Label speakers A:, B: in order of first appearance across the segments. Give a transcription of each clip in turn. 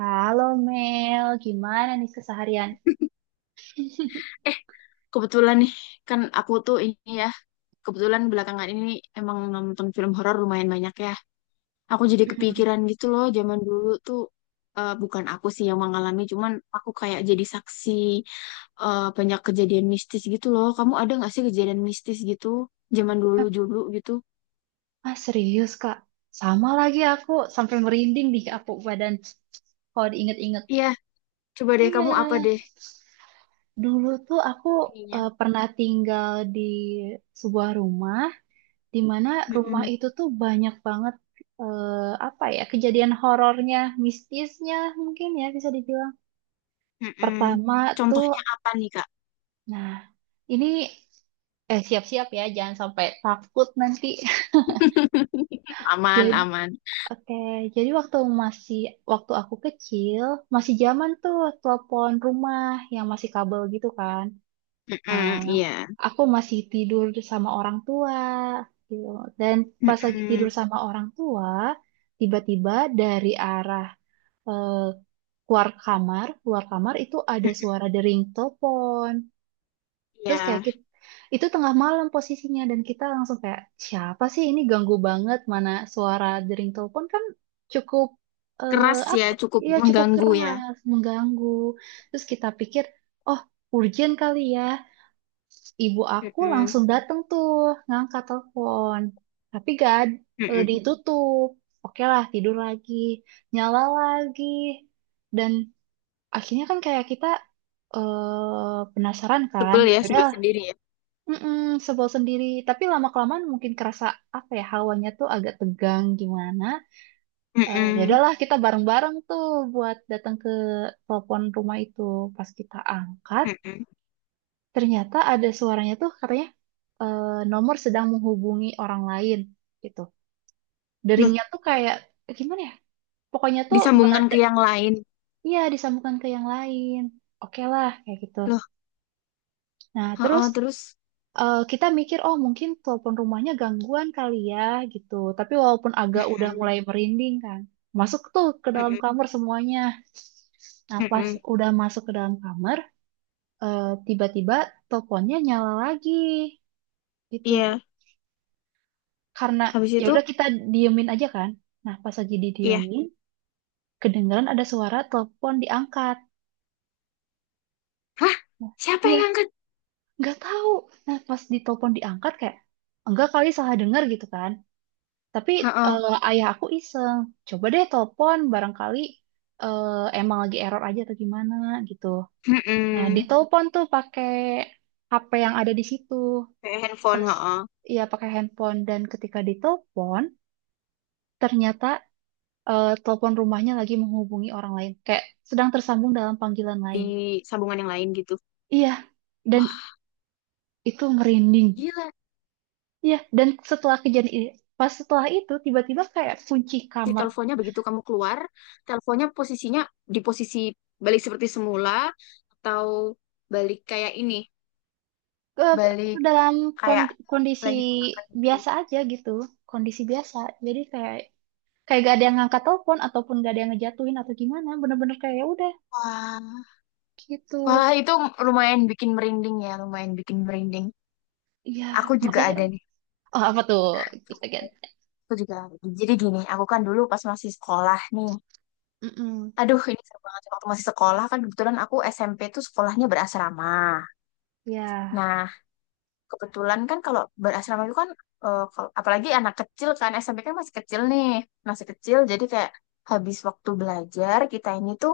A: Halo Mel, gimana nih keseharian?
B: Eh, kebetulan nih, kan aku tuh ini ya, kebetulan belakangan ini emang nonton film horor lumayan banyak ya. Aku jadi
A: Hmm.
B: kepikiran gitu loh, zaman dulu tuh eh, bukan aku sih yang mengalami, cuman aku kayak jadi saksi eh, banyak kejadian mistis gitu loh. Kamu ada nggak sih kejadian mistis gitu zaman dulu
A: Ah,
B: dulu gitu?
A: serius Kak, sama lagi aku sampai merinding di aku badan kalau diinget-inget.
B: Iya, coba deh
A: Iya,
B: kamu apa deh
A: dulu tuh aku
B: ininya?
A: pernah tinggal di sebuah rumah di mana rumah
B: Mm-mm,
A: itu tuh banyak banget apa ya kejadian horornya, mistisnya mungkin ya bisa dibilang.
B: mm-mm.
A: Pertama tuh.
B: Contohnya apa nih Kak?
A: Nah, ini siap-siap ya, jangan sampai takut nanti.
B: Aman,
A: Jadi,
B: aman.
A: oke, jadi masih waktu aku kecil, masih zaman tuh telepon rumah yang masih kabel gitu kan. Nah,
B: Mm-mm, iya.
A: aku masih tidur sama orang tua gitu. Dan pas lagi tidur
B: Mm-mm,
A: sama orang tua, tiba-tiba dari arah eh, keluar kamar itu ada
B: mm-mm,
A: suara dering telepon. Terus kayak
B: iya.
A: kita, itu tengah malam posisinya, dan kita langsung kayak siapa sih ini, ganggu banget, mana suara dering telepon kan cukup eh,
B: Keras ya,
A: apa
B: cukup
A: ya cukup
B: mengganggu ya.
A: keras mengganggu. Terus kita pikir, oh, urgent kali ya. Ibu aku
B: Mm-mm.
A: langsung datang tuh ngangkat telepon. Tapi gak ad-
B: Mm-mm.
A: ditutup. Oke lah, tidur lagi, nyala lagi. Dan akhirnya kan kayak kita penasaran kan.
B: Sebel ya, sebel
A: Yaudah
B: sendiri ya.
A: mm sebel sendiri. Tapi lama-kelamaan mungkin kerasa apa ya, hawanya tuh agak tegang gimana. Ya
B: Mm-mm.
A: udahlah, kita bareng-bareng tuh buat datang ke telepon rumah itu. Pas kita angkat,
B: Mm-mm.
A: ternyata ada suaranya tuh katanya nomor sedang menghubungi orang lain gitu.
B: Loh,
A: Deringnya tuh kayak gimana ya? Pokoknya tuh
B: disambungkan
A: menanda,
B: ke yang lain.
A: iya, disambungkan ke yang lain. Oke lah, kayak gitu.
B: Loh,
A: Nah terus.
B: heeh, terus.
A: Kita mikir, oh, mungkin telepon rumahnya gangguan kali ya gitu. Tapi walaupun agak udah mulai
B: Mm-mm.
A: merinding kan, masuk tuh ke dalam
B: Mm-mm.
A: kamar semuanya. Nah, pas
B: Mm-mm.
A: udah masuk ke dalam kamar, tiba-tiba teleponnya nyala lagi gitu.
B: Iya,
A: Karena
B: habis
A: ya
B: itu,
A: udah, kita diemin aja kan. Nah, pas lagi
B: iya.
A: didiemin, kedengaran ada suara telepon diangkat.
B: Hah?
A: Nah,
B: Siapa yang
A: iya,
B: ngangkat?
A: nggak tahu. Nah, pas ditelepon diangkat kayak enggak kali, salah dengar gitu kan. Tapi
B: Heeh.
A: ayah aku iseng, coba deh telepon barangkali eh, emang lagi error aja atau gimana gitu. Nah,
B: Mm-mm.
A: ditelepon tuh pakai HP yang ada di situ.
B: Kayak handphone,
A: Pas
B: heeh.
A: ya pakai handphone, dan ketika ditelepon, ternyata telepon rumahnya lagi menghubungi orang lain, kayak sedang tersambung dalam panggilan
B: Di
A: lain.
B: sambungan yang lain gitu.
A: Iya, dan
B: Wah,
A: itu merinding.
B: gila.
A: Iya, dan setelah kejadian ini, pas setelah itu tiba-tiba kayak kunci
B: Si
A: kamar
B: teleponnya begitu kamu keluar, teleponnya posisinya di posisi balik seperti semula, atau balik kayak ini,
A: ke
B: balik
A: dalam
B: kayak
A: kondisi
B: lagi diangkat gitu.
A: biasa aja gitu, kondisi biasa, jadi kayak kayak gak ada yang ngangkat telepon ataupun gak ada yang ngejatuhin atau gimana, bener-bener kayak ya udah
B: Wah,
A: gitu
B: wah itu lumayan bikin merinding ya, lumayan bikin merinding.
A: ya,
B: Aku juga
A: makanya,
B: ada nih.
A: oh, apa tuh, kita kan.
B: Aku juga ada. Jadi gini, aku kan dulu pas masih sekolah nih.
A: Mm-mm.
B: Aduh, ini seru banget. Waktu masih sekolah kan kebetulan aku SMP tuh sekolahnya berasrama.
A: Ya,
B: Nah, kebetulan kan kalau berasrama itu kan apalagi anak kecil kan SMP kan masih kecil nih, masih kecil. Jadi kayak habis waktu belajar kita ini tuh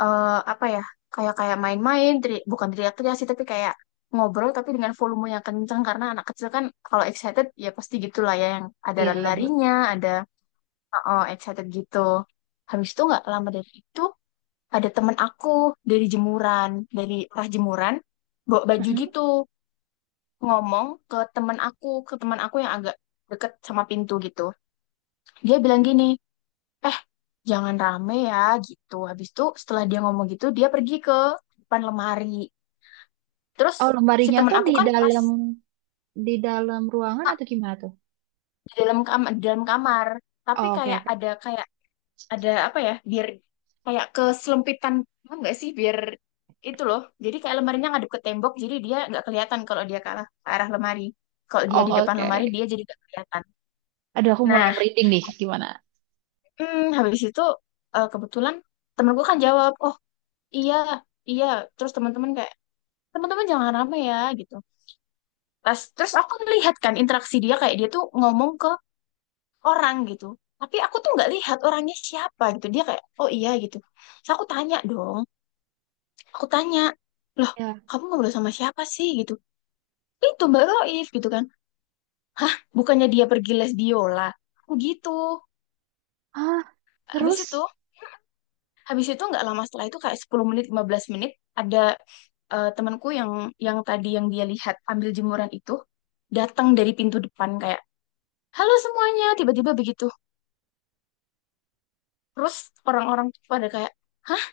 B: eh, apa ya, kayak kayak main-main bukan teriak-teriak sih tapi kayak ngobrol tapi dengan volume yang kencang karena anak kecil kan kalau excited ya pasti gitulah ya, yang ada
A: ya, be-
B: lari-larinya, ada oh, excited gitu. Habis itu nggak lama dari itu ada temen aku dari jemuran, dari arah jemuran bawa baju
A: Mm-mm.
B: gitu, ngomong ke temen aku ke teman aku yang agak deket sama pintu gitu. Dia bilang gini, eh jangan rame ya. Gitu, habis itu setelah dia ngomong gitu dia pergi ke depan lemari. Terus
A: Oh,
B: si
A: lemarinya
B: temen
A: tuh
B: aku
A: di
B: kan pas
A: dalam di dalam ruangan atau gimana tuh.
B: di dalam kamar, tapi
A: Oh, oke,
B: kayak
A: oke.
B: ada apa ya, biar kayak keselempitan, paham nggak sih? Biar itu loh. Jadi kayak lemarinya ngadep ke tembok, jadi dia nggak kelihatan kalau dia ke arah lemari. Kalau dia di
A: Oh,
B: depan
A: oke.
B: lemari, dia jadi nggak kelihatan.
A: Aduh, aku mulai
B: Nah,
A: merinding nih, gimana
B: habis itu eh, kebetulan temenku kan jawab, oh iya, iya. Terus teman-teman jangan rame ya gitu. Terus aku melihat kan interaksi dia, kayak dia tuh ngomong ke orang gitu tapi aku tuh nggak lihat orangnya siapa gitu, dia kayak oh iya gitu. Terus aku tanya dong, aku tanya loh,
A: ya.
B: kamu ngobrol sama siapa sih gitu. Eh, itu Mbak Roif gitu kan, bukannya dia pergi les biola? Aku gitu.
A: Ah,
B: habis
A: terus.
B: itu habis itu nggak lama setelah itu kayak 10 menit 15 menit, ada eh, temanku yang tadi yang dia lihat ambil jemuran itu datang dari pintu depan kayak halo semuanya tiba-tiba begitu. Terus orang-orang tuh pada kayak hah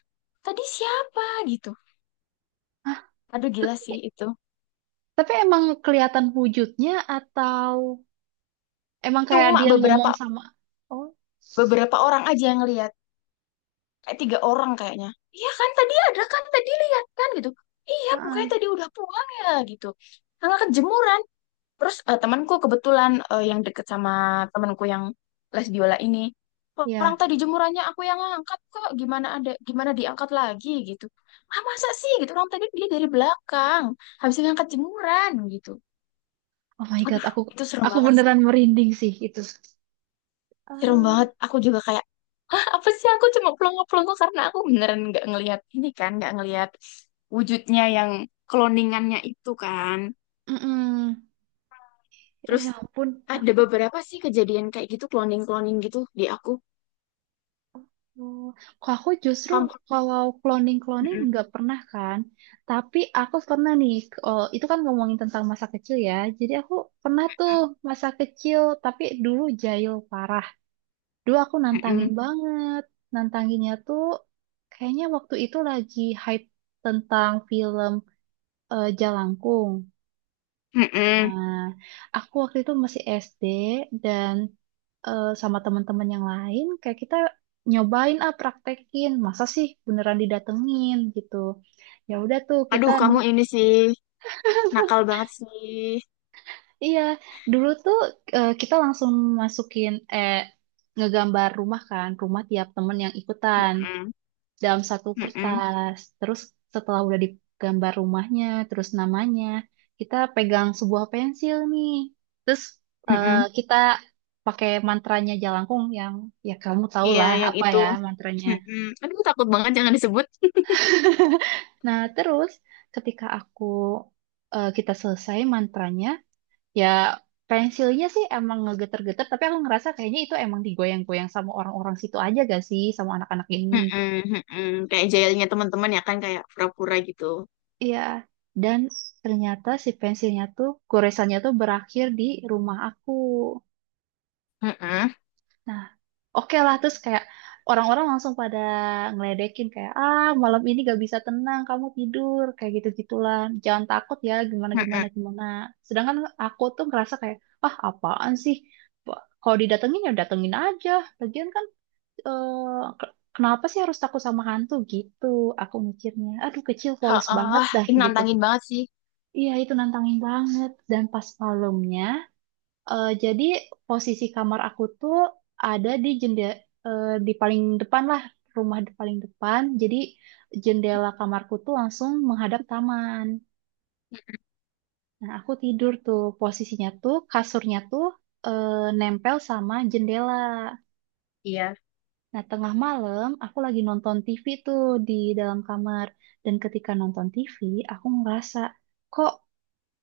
B: tadi siapa gitu.
A: Hah?
B: Aduh gila sih itu.
A: Tapi emang kelihatan wujudnya, atau emang kayak
B: Cuma
A: dia
B: beberapa
A: ngomong sama. Oh,
B: beberapa orang aja yang lihat. Kayak tiga orang kayaknya. Iya kan tadi ada kan, tadi lihat kan gitu. Iya bukannya
A: ah,
B: tadi udah pulang ya gitu. Karena kejemuran. Terus eh, temanku kebetulan eh, yang deket sama temanku yang les biola ini. Orang
A: ya.
B: tadi jemurannya aku yang angkat kok. Gimana ada, gimana diangkat lagi gitu. Ah masa sih gitu, orang tadi dia dari belakang. Habis ngangkat jemuran gitu.
A: Oh my God,
B: Aduh
A: aku
B: itu serem
A: aku
B: banget sih.
A: beneran merinding sih itu.
B: Serem
A: Ah,
B: banget. Aku juga kayak apa sih, aku cuma pelongo-pelongo karena aku beneran nggak ngelihat ini kan, nggak ngelihat wujudnya yang cloningannya itu kan.
A: mm-mm. Ya,
B: Terus
A: ya ampun,
B: ada
A: takut.
B: beberapa sih kejadian kayak gitu, cloning-cloning gitu di aku.
A: Loh. Kok aku justru
B: Kamu.
A: kalau cloning-cloning
B: Mm-mm.
A: nggak pernah kan. Tapi aku pernah nih, oh, itu kan ngomongin tentang masa kecil ya. Jadi aku pernah tuh, masa kecil, tapi dulu jahil parah. Dulu aku nantangin
B: Mm-mm.
A: banget. Nantanginnya tuh kayaknya waktu itu lagi hype tentang film Jalangkung.
B: Mm-mm.
A: Nah, aku waktu itu masih SD, dan sama teman-teman yang lain kayak kita nyobain, ah praktekin. Masa sih beneran didatengin gitu. Ya udah tuh kita
B: Aduh kamu
A: nu-
B: ini sih, nakal banget sih.
A: Iya, dulu tuh kita langsung masukin eh ngegambar rumah kan, rumah tiap temen yang ikutan,
B: Mm-mm.
A: dalam satu
B: Mm-mm.
A: kertas. Terus setelah udah digambar rumahnya, terus namanya, kita pegang sebuah pensil nih. Terus
B: Mm-mm.
A: kita pakai mantranya Jalangkung yang ya, kamu tau
B: Iya
A: lah
B: yang
A: apa
B: itu.
A: ya mantranya.
B: Mm-mm. Aduh takut banget, jangan disebut.
A: Nah, terus ketika kita selesai mantranya, ya pensilnya sih emang ngegeter-geter, tapi aku ngerasa kayaknya itu emang digoyang-goyang sama orang-orang situ aja gak sih, sama anak-anak ini.
B: Mm-mm. Mm-mm. Kayak jailnya teman-teman ya kan, kayak pura-pura gitu.
A: Iya, dan ternyata si pensilnya tuh goresannya tuh berakhir di rumah aku.
B: Mm-mm.
A: Nah, oke lah, terus kayak orang-orang langsung pada ngeledekin kayak, ah, malam ini gak bisa tenang, kamu tidur kayak gitu-gitulah. Jangan takut ya, gimana gimana
B: Mm-mm.
A: gimana. Sedangkan aku tuh ngerasa kayak, ah, apaan sih? Kalau didatengin, ya datengin aja. Lagian kan eh, ke- kenapa sih harus takut sama hantu gitu? Aku mikirnya, aduh, kecil polos banget
B: Heeh,
A: dah
B: ini
A: gitu.
B: nantangin banget sih.
A: Iya, itu nantangin banget. Dan pas malamnya, jadi posisi kamar aku tuh ada di jendela, di paling depan lah, rumah di paling depan. Jadi jendela kamarku tuh langsung menghadap taman. Nah, aku tidur tuh, posisinya tuh kasurnya tuh eh, nempel sama jendela.
B: Iya.
A: Nah, tengah malam aku lagi nonton TV tuh di dalam kamar. Dan ketika nonton TV, aku ngerasa kok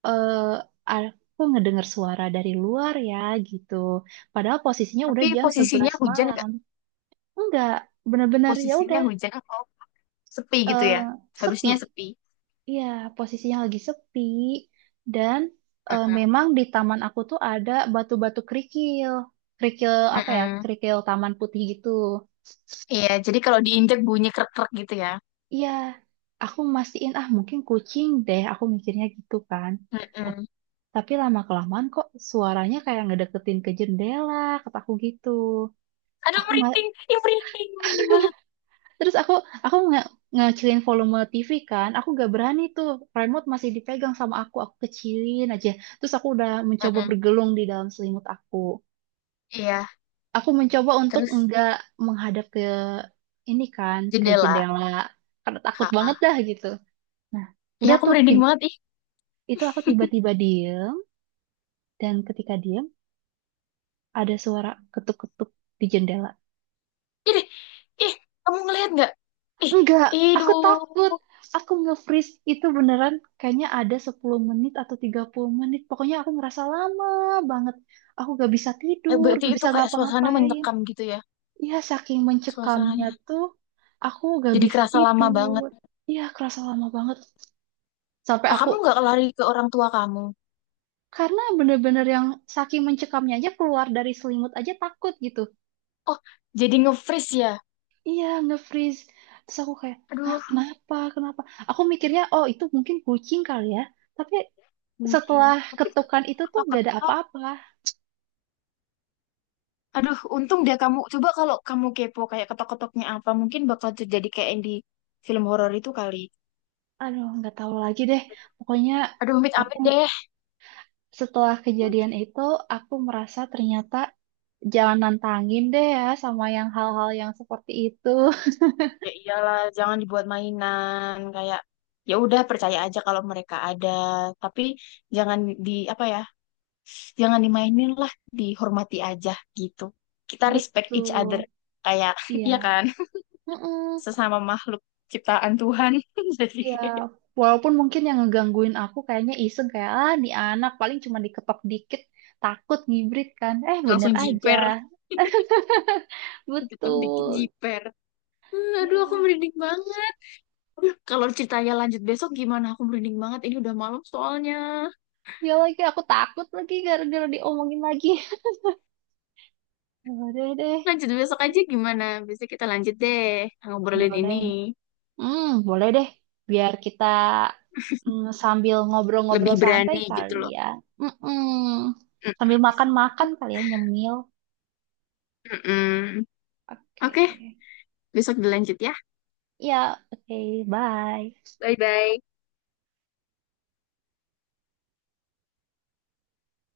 A: eh ah, aku ngedengar suara dari luar ya gitu. Padahal posisinya udah
B: Tapi
A: jam
B: posisinya
A: 11
B: hujan
A: malam.
B: nggak?
A: Enggak, benar-benar ya
B: Posisinya
A: udah
B: hujan atau sepi
A: eh,
B: gitu ya. Harusnya
A: sepi.
B: sepi.
A: Iya, posisinya lagi sepi, dan
B: Mm-mm.
A: memang di taman aku tuh ada batu-batu kerikil. Kerikil apa ya?
B: Mm-mm.
A: Kerikil taman putih gitu.
B: Iya, jadi kalau diinjak bunyi krek-krek gitu ya.
A: Iya, aku mastiin, ah mungkin kucing deh, aku mikirnya gitu kan. Ta-
B: Mm-mm.
A: Tapi lama kelamaan kok suaranya kayak ngedeketin ke jendela, kataku gitu.
B: Aduh,
A: aku ma-
B: merinding. Ih, merinding. Merinding banget.
A: Terus aku ngecilin volume TV kan, aku gak berani tuh, remote masih dipegang sama aku kecilin aja. Terus aku udah mencoba
B: Mm-mm.
A: bergelung di dalam selimut aku
B: Iya,
A: aku mencoba untuk
B: terus
A: enggak menghadap ke ini kan, ke
B: jendela.
A: jendela, karena takut banget
B: Ha.
A: dah gitu. Nah,
B: Ya,
A: udah
B: aku
A: tuh
B: merinding banget. Ih,
A: itu aku tiba-tiba diem, dan ketika diem, ada suara ketuk-ketuk di jendela.
B: ih, deh. Ih, kamu ngelihat nggak? Ih,
A: Enggak, aku takut.
B: aduh.
A: Aku nge-freeze itu beneran kayaknya ada 10 menit atau 30 menit. Pokoknya aku ngerasa lama banget. Aku gak bisa
B: Eh,
A: tidur,
B: berarti
A: gak
B: itu
A: bisa
B: kayak suasananya
A: ngapa-ngapain.
B: mencekam gitu ya.
A: Iya, saking mencekamnya
B: Suasananya.
A: tuh, aku gak
B: Jadi
A: bisa
B: kerasa lama banget.
A: tidur. Iya, kerasa lama banget. Sampai
B: Oh,
A: aku,
B: kamu nggak lari ke orang tua kamu?
A: karena bener-bener yang saking mencekamnya, aja keluar dari selimut aja takut gitu.
B: Oh, jadi nge-freeze ya?
A: Iya, nge-freeze. Terus aku kayak, ah,
B: Aduh,
A: kenapa, kenapa? Aku mikirnya, oh, itu mungkin kucing kali ya. Tapi
B: mungkin.
A: setelah
B: Tapi kalau
A: ketukan itu tuh gak ada
B: ketok-ketok,
A: apa-apa.
B: aduh, untung dia kamu. Coba kalau kamu kepo kayak ketok-ketoknya apa, mungkin bakal terjadi kayak yang di film horor itu kali.
A: Aduh, nggak tahu lagi deh. Pokoknya
B: Aduh,
A: aku,
B: amit-amit deh.
A: setelah kejadian itu, aku merasa ternyata jangan nantangin deh ya sama yang hal-hal yang seperti itu.
B: Ya iyalah, jangan dibuat mainan. Kayak ya udah percaya aja kalau mereka ada, tapi jangan di apa ya? Jangan dimainin lah, dihormati aja gitu. Kita respect each
A: Betul.
B: other. Kayak,
A: Iya.
B: iya kan?
A: Mm-mm.
B: Sesama makhluk ciptaan Tuhan jadi
A: Iya.
B: kayak
A: Walaupun mungkin yang ngegangguin aku kayaknya iseng kayak, ah, nih anak paling cuma diketok dikit, takut ngibrit kan. Eh, bener
B: langsung
A: aja.
B: jiper dikit-dikit
A: Betul.
B: jiper. Aduh aku
A: Ya.
B: merinding banget. Aduh, kalau ceritanya lanjut besok gimana, aku merinding banget, ini udah malam soalnya.
A: Ya lagi, aku takut lagi gara-gara diomongin lagi. Boleh deh,
B: Lanjut besok aja gimana, besok kita lanjut deh ngobrolin ini,
A: boleh. Hmm, boleh deh. Biar kita, sambil
B: lebih
A: ngobrol-ngobrol santai
B: berani gitu
A: kali
B: loh.
A: ya. Mm-mm. Sambil makan-makan
B: Mm-mm.
A: kali ya, nyemil.
B: Mm-mm.
A: Oke.
B: Oke, besok dilanjut ya.
A: Ya, oke. Bye.
B: Bye-bye.